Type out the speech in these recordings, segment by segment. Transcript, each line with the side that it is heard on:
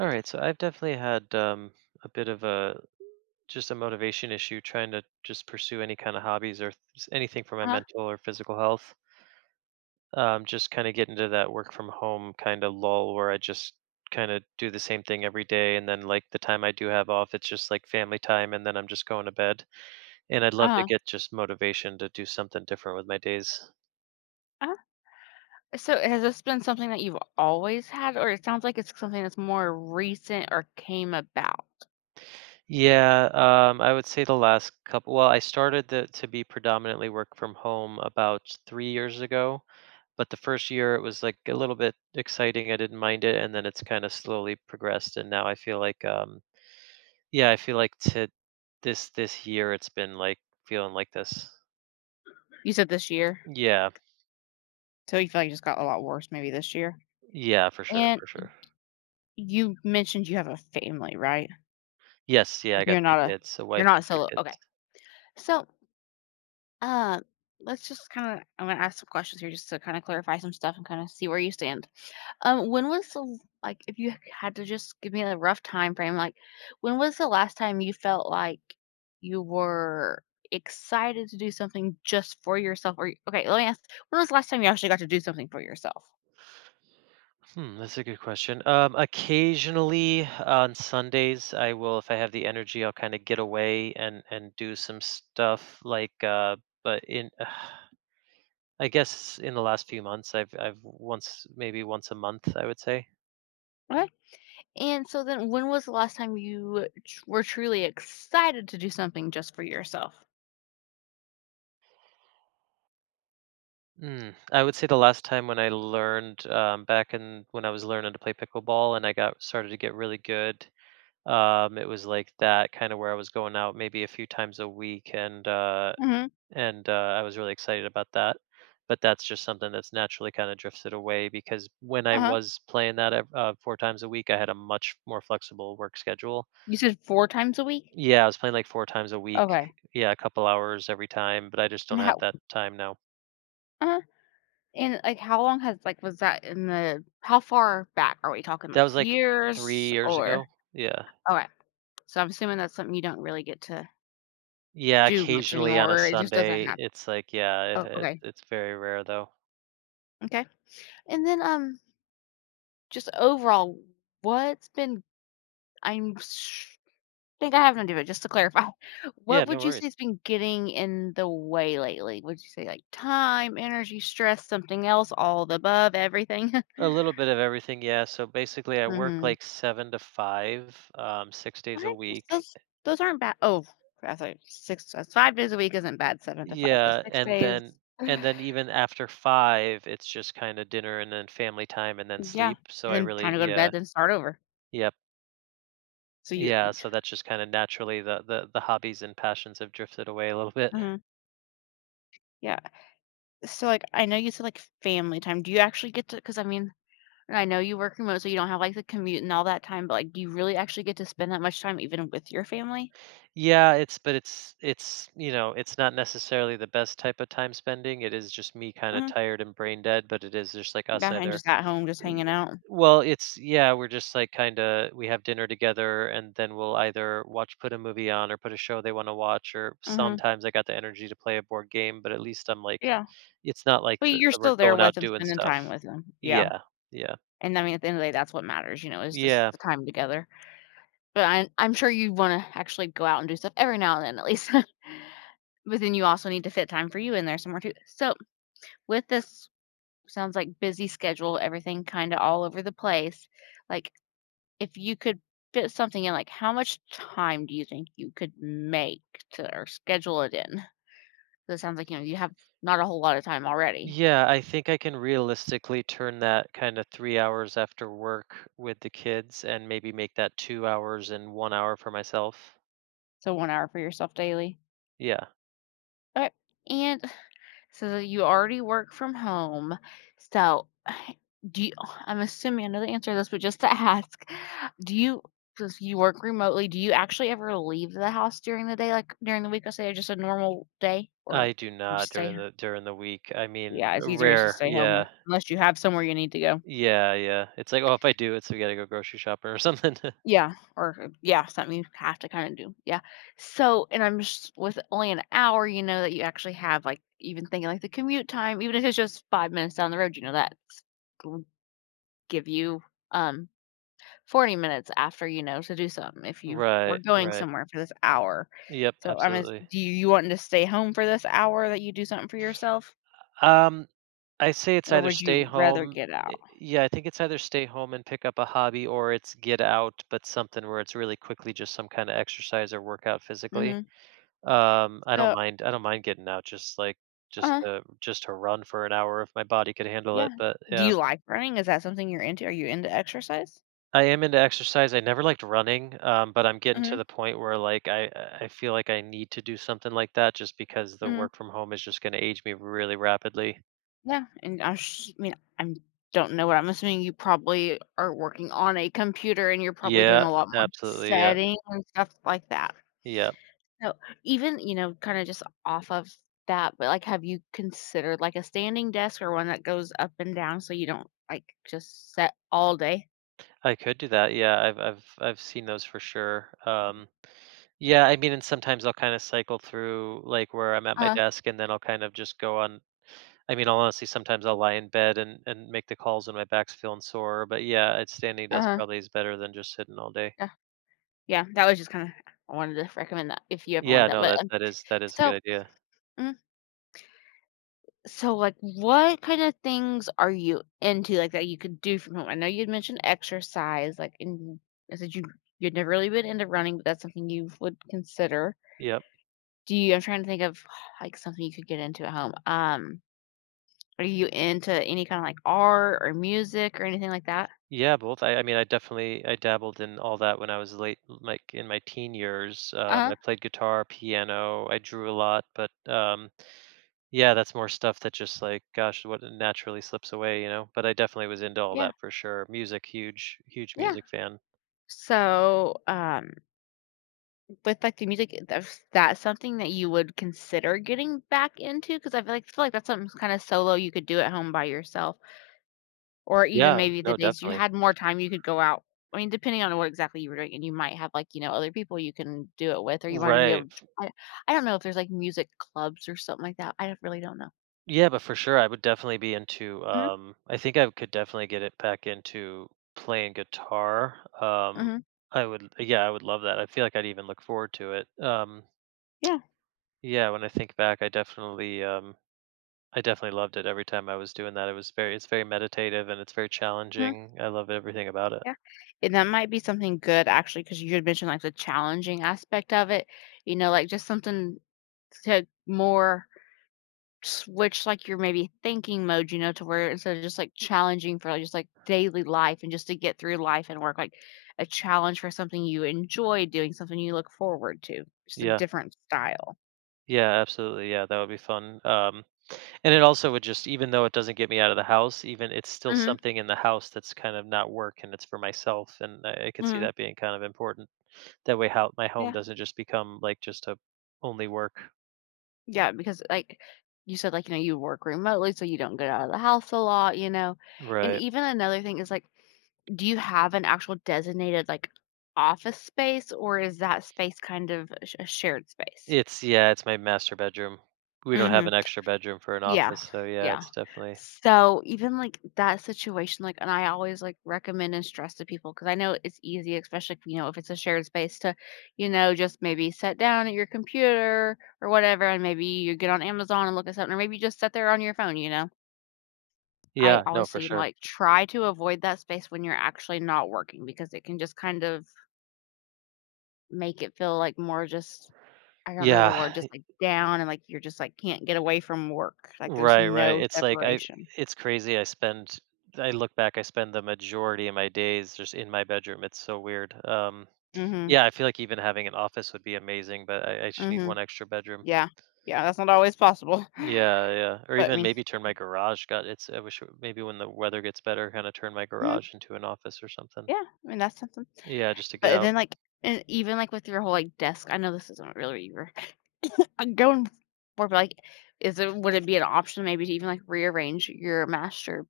right: All right, so I've definitely had a bit of a motivation issue trying to just pursue any kind of hobbies or anything for my
left: Uh-huh,
right: mental or physical health. Just kind of get into that work from home kind of lull where I just kind of do the same thing every day, and then like the time I do have off, it's just like family time, and then I'm just going to bed. And I'd love to
left: uh-huh,
right: get just motivation to do something different with my days.
left: uh-huh. So has this been something that you've always had, or it sounds like it's something that's more recent or came about?
right: Yeah, I would say the last couple. Well, to be predominantly work from home about 3 years ago. But the first year, it was, like, a little bit exciting, I didn't mind it, and then it's kinda slowly progressed, and now I feel like, yeah, I feel like to this year, it's been, like, feeling like this.
left: You said this year,
right: Yeah.
left: so you feel like it just got a lot worse maybe this year?
right: Yeah, for sure,
left: And
right: for
left: y
right: sure.
left: You mentioned you have a family, right?
right: Yes, yeah, I got
left: You're
right: 3
left: not a
right: kids, a
left: you're
right: wife and
left: not
right: 3
left: solo, okay.
right: kids.
left: So Uh, let's just I'm gonna ask some questions here just to kind of clarify some stuff and kind of see where you stand. When was like if you had to just give me a rough time frame, like when was the last time you felt like you were excited to do something just for yourself? Or okay, let me ask, when was the last time you actually got to do something for yourself?
right: Hmm, that's a good question. Occasionally, on Sundays, I will, if I have the energy, I'll kinda get away and do some stuff, like, but in I guess in the last few months, I've once, maybe once a month, I would say.
left: Okay. And so then when was the last time you were truly excited to do something just for yourself?
right: Mm. I would say the last time, when I learned back in when I was learning to play pickleball and I got started to get really good, it was like that kind of where I was going out maybe a few times a week,
left: Mm-hmm.
right: and I was really excited about that. But that's just something that's naturally kind of drifted away, because when I
left: Uh-huh.
right: was playing that four times a week, I had a much more flexible work schedule.
left: You said four times a week?
right: Yeah, I was playing like 4 times a week.
left: Okay.
right: Yeah, a couple hours every time, but I just don't
left: And
right: have
left: how
right: that time now.
left: uh and like how long has like was that in the, how far back are we talking,
right: That
left: like
right: was like 3
left: years
right: years
left: or
right: ago. Yeah.
left: okay? So I'm assuming that's something you don't really get to
right: Yeah,
left: do much
right: occasionally on a
left: anymore, or it just doesn't
right: Sunday,
left: happen.
right: it's like yeah, it
left: Oh,
right: it
left: okay.
right: it's very rare though.
left: Okay. And just overall, what's been— I'm sh think I have an idea, but just to clarify,
right: Yeah,
left: what
right: no
left: would you
right: worries.
left: say has been getting in the way lately? Would you say like time, energy, stress, something else, all the above, everything?
right: A little bit of everything, yeah. So basically I work
left: Mhm.
right: like 7 to 5, 6 days a
left: Okay.
right: week.
left: Those those aren't bad. Oh, that's like six, that's 5 days a week isn't bad, 7 to 5, but
right: Yeah,
left: 6 days.
right: and then even after 5, it's just kinda dinner and then family time and then
left: Yeah.
right: sleep. So
left: And
right: I
left: then time
right: really,
left: to go to
right: yeah.
left: bed, then start over.
right: yeah.
left: So you
right: Yeah,
left: you
right: so that's just kind of naturally the hobbies and passions have drifted away a little bit.
left: mhm, yeah. So, like, I know you said, like, family time. Do you actually get to? Because I mean, I know you work remote, so you don't have, like, the commute and all that time, but, like, do you really actually get to spend that much time even with your family?
right: Yeah, it's, but it's you know it's not necessarily the best type of time spending. It is just me kind of
left: Mhm.
right: tired and brain dead, but it is just like us
left: Yeah, and
right: either.
left: just at home, just
right: y-
left: hanging out.
right: Well, it's, yeah, we're just like kind of, we have dinner together, and then we'll either watch, put a movie on or put a show they want to watch, or
left: Mhm.
right: sometimes I got the energy to play a board game, but at least I'm like,
left: Yeah.
right: it's not like
left: But
right: that
left: you're
right: we're
left: still there
right: going
left: with
right: out
left: them,
right: doing
left: spending
right: stuff.
left: time with them. Yeah.
right: Yeah, yeah,
left: And, I mean, at the end of the day, that's what matters, you know, is just
right: yeah.
left: the time together. But I'm sure you wanna actually go out and do stuff every now and then, at least. But then you also need to fit time for you in there somewhere too. So, with this, sounds like busy schedule, everything kinda all over the place. Like, if you could fit something in, like, how much time do you think you could make to, or schedule it in? 'Cause it sounds like, you know, you have not a whole lot of time already.
right: Yeah, I think I can realistically turn that kind of 3 hours after work with the kids and maybe make that 2 hours and 1 hour for myself.
left: So 1 hour for yourself daily.
right: Yeah,
left: Okay. And so you already work from home. So do you— I'm assuming I know the answer to this, but just to ask, do you, since you work remotely, do you actually ever leave the house during the day, like during the week? I say, or just a normal day,
right: I
left: or
right: do
left: you
right: not
left: stay.
right: during the week. I mean,
left: Yeah, it's easier just to
right: rare.
left: stay home
right: Yeah,
left: or- unless you have somewhere you need to go.
right: yeah, yeah. It's like, oh, if I do, it's we gotta go grocery shopping or something.
left: Yeah, or yeah, something you have to kind of do. Yeah. So, and I'm just, with only an hour, you know, that you actually have, like even thinking like the commute time, even if it's just 5 minutes down the road, you know, that's give you, um, 40 minutes after, you know, to do something if you were
right: Right,
left: going
right: right.
left: somewhere for this hour.
right: Yep,
left: So, I'm as
right: absolutely.
left: do you want to stay home for this hour that you do something for yourself,
right: Um, I say it's
left: or
right: either
left: would
right: stay
left: you rather
right: home,
left: get out?
right: yeah, I think it's either stay home and pick up a hobby or it's get out, but something where it's really quickly just some kinda exercise or workout physically.
left: Mhm.
right: I don't
left: So
right: mind I don't mind getting out just, like,
left: uh
right: just to run for an hour if my body could handle
left: yeah.
right: it, but
left: Do
right: yeah.
left: you like running? Is that something you're into? Are you into exercise?
right: I am into exercise, I never liked running, but I'm getting to
left: Mhm,
right: the point where, like, I feel like I need to do something like that just because the
left: mhm.
right: work from home is just gonna age me really rapidly.
left: Yeah, and I mean, I don't know what— I'm assuming you probably are working on a computer and you're probably doing
right: Yeah,
left: a lot more
right: absolutely, yeah,
left: setting and stuff like that.
right: yeah.
left: So even, you know, kinda just off of that, but, like, have you considered, like, a standing desk or one that goes up and down so you don't, like, just sit all day?
right: I could do that. Yeah, I've seen those for sure. Yeah, I mean, and sometimes I'll kind of cycle through like where I'm at my
left: Uh-huh,
right: desk, and then I'll kind of just go on. I mean, I'll honestly, sometimes I'll lie in bed and make the calls when my back's feeling sore. But yeah, it's standing desk
left: uh
right: probably is better than just sitting all day.
left: yeah. Yeah, that was just kinda— I wanted to recommend that if you ever
right: Yeah,
left: wanted that,
right: no,
left: but,
right: that that is a good
left: so
right: idea.
left: mm, so, like, what kinda things are you into, like, that you could do from home? I know you'd mentioned exercise, like, and I said you you'd never really been into running, but that's something you would consider.
right: Yep.
left: Do you— I'm trying to think of, like, something you could get into at home, are you into any kind of like art or music or anything like that?
right: Yeah, both. I mean, I definitely, I dabbled in all that when I was late, like in my teen years.
left: Uh-huh.
right: I played guitar, piano. I drew a lot, but yeah, that's more stuff that just like, gosh, what naturally slips away, you know? But I definitely was into all
left: Yeah.
right: that for sure. Music, huge, huge
left: Yeah.
right: music fan.
left: So, with like the music, that's something that you would consider getting back into? Because I feel like that's something kind of solo you could do at home by yourself, or even
right: Yeah,
left: maybe the
right: no,
left: days you
right: definitely.
left: had more time, you could go out. I mean, depending on what exactly you were doing, and you might have, like, you know, other people you can do it with, or you might even be able
right: Right.
left: to— I, I don't know if there's like music clubs or something like that. I don't- Really don't know.
right: Yeah, but for sure, I would definitely be into.
left: Hmm.
right: I think I could definitely get it back into playing guitar.
left: Hmm.
right: I would. Yeah, I would love that. I feel like I'd even look forward to it.
left: Yeah.
right: Yeah, when I think back, I definitely loved it every time I was doing that. It's very meditative and it's very challenging. I love everything about it.
left: Yeah, and that might be something good actually, because you had mentioned, like, the challenging aspect of it, you know, like, just something to more switch, like, your maybe thinking mode, you know, to where instead of just, like, challenging for, like, just, like, daily life and just to get through life and work, like, a challenge for something you enjoy doing, something you look forward to, just a
right: Yeah.
left: different style.
right: Yeah, absolutely. Yeah, that would be fun. And it also would just, even though it doesn't get me out of the house, even it's still
left: Mhm,
right: something in the house that's kind of not work and it's for myself. And I could see
left: mhm,
right: that being kind of important. That way, how my home
left: yeah.
right: doesn't just become like just a only work.
left: Yeah, because, like, you said, like, you know, you work remotely, so you don't get out of the house a lot, you know? And
right: Right.
left: even another thing is, like, do you have an actual designated, like, office space, or is that space kind of a shared space?
right: It's, yeah, it's my master bedroom. We don't have an extra bedroom for an
left: Yeah,
right: office, so yeah,
left: yeah.
right: it's definitely.
left: So, even, like, that situation, like, and I always, like, recommend and stress to people because I know it's easy, especially if, you know, if it's a shared space to, you know, just maybe sit down at your computer or whatever, and maybe you get on Amazon and look at something, or maybe you just sit there on your phone, you know? I
right: Yeah, no,
left: always
right: for
left: say, you know,
right: sure.
left: like, try to avoid that space when you're actually not working because it can just kind of make it feel, like, more just— I don't know the word,
right: Yeah,
left: just, like, down and, like, you're just, like, can't get away from work, like, there's
right: right, right.
left: no separation.
right: It's crazy. I look back, I spend the majority of my days just in my bedroom. It's so weird.
left: Mhm.
right: Yeah, I feel like even having an office would be amazing, but I just need one
left: Mhm.
right: extra bedroom.
left: Yeah. Yeah, that's not always possible.
right: Yeah, yeah. Or
left: But I
right: even
left: mean,
right: maybe turn my garage. God, it's I wish it- maybe when the weather gets better, kind of turn my
left: mhm,
right: garage into an office or something.
left: yeah, I mean, that's something.
right: Yeah, just to get
left: But
right: out.
left: then, like, and even, like, with your whole, like, desk— I know this isn't really where I'm going for, but, like, is it— would it be an option maybe to even, like, rearrange your master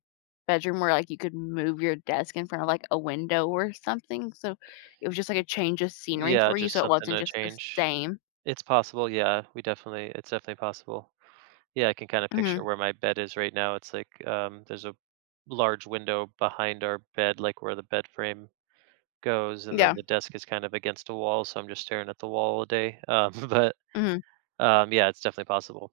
left: bedroom where, like, you could move your desk in front of, like, a window or something? So it was just, like, a change of scenery
right: Yeah,
left: for you,
right: just
left: so it
right: something
left: wasn't
right: to
left: just the
right: change.
left: same.
right: It's possible. Yeah, we definitely, it's definitely possible. Yeah, I can kind of picture
left: Mhm.
right: where my bed is right now. It's like there's a large window behind our bed, like where the bed frame goes, and then
left: Yeah.
right: the desk is kind of against a wall, so I'm just staring at the wall all day. But
left: Mhm.
right: um, yeah, it's definitely possible.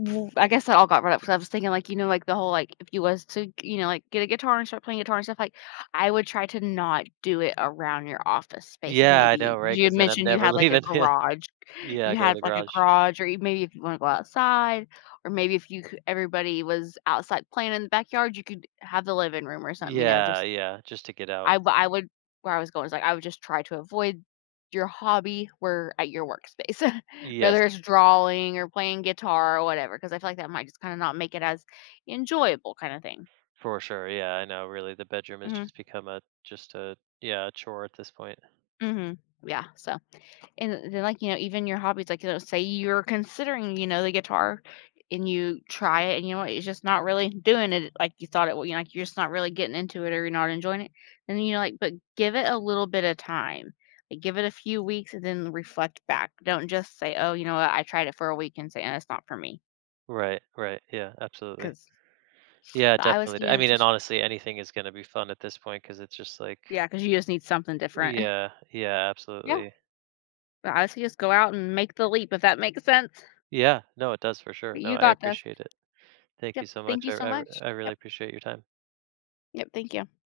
left: W I guess that all got brought up because I was thinking, like, you know, like, the whole, like, if you was to, you know, like, get a guitar and start playing guitar and stuff, like, I would try to not do it around your office space, like,
right: Yeah, I know,
left: maybe
right: right?
left: you had
right: Because then I'm
left: mentioned you
right: never
left: had, like, a
right: leaving. Yeah,
left: garage.
right: yeah, I
left: You
right: go to
left: had,
right: the
left: like, a
right: garage.
left: garage, or e maybe if you wanna go outside, or maybe if you c everybody was outside playing in the backyard, you could have the living room or something, you know,
right: Yeah,
left: just—
right: yeah, just to get out.
left: I would— where I was going is, like, I would just try to avoid your hobby where at your workspace,
right: Yes,
left: whether it's drawing or playing guitar or whatever, because I feel like that might just kinda not make it as enjoyable kinda thing.
right: for sure. Yeah, I know. Really, the bedroom has
left: Mhm,
right: just become a just a yeah a chore at this point.
left: mhm, yeah, so. And then, like, you know, even your hobbies, like, you know, say you're considering, you know, the guitar, and you try it, and you know what, it's just not really doing it like you thought it would. You know, like, you're just not really getting into it or you're not enjoying it. Then, you know, like, but give it a little bit of time. Like, give it a few weeks and then reflect back. Don't just say, oh, you know what, I tried it for a week and say, "Eh, it's not for me."
right: Right, right. Yeah, absolutely.
left: Because
right: Yeah,
left: I would say,
right: definitely.
left: you
right: I
left: know,
right: mean, and
left: just,
right: honestly, anything is gonna be fun at this point because it's just like
left: yeah, because you just need something different.
right: yeah, yeah,
left: Yeah.
right: absolutely.
left: But I would say just go out and make the leap, if that makes sense.
right: Yeah, no, it does for sure.
left: But
right: No,
left: you
right: I
left: got this.
right: appreciate it. Thank you
left: Yep.
right: so
left: Thank
right: much. I
left: you so
right: I
left: much.
right: I really
left: Yep.
right: appreciate your time.
left: Yep. Thank you.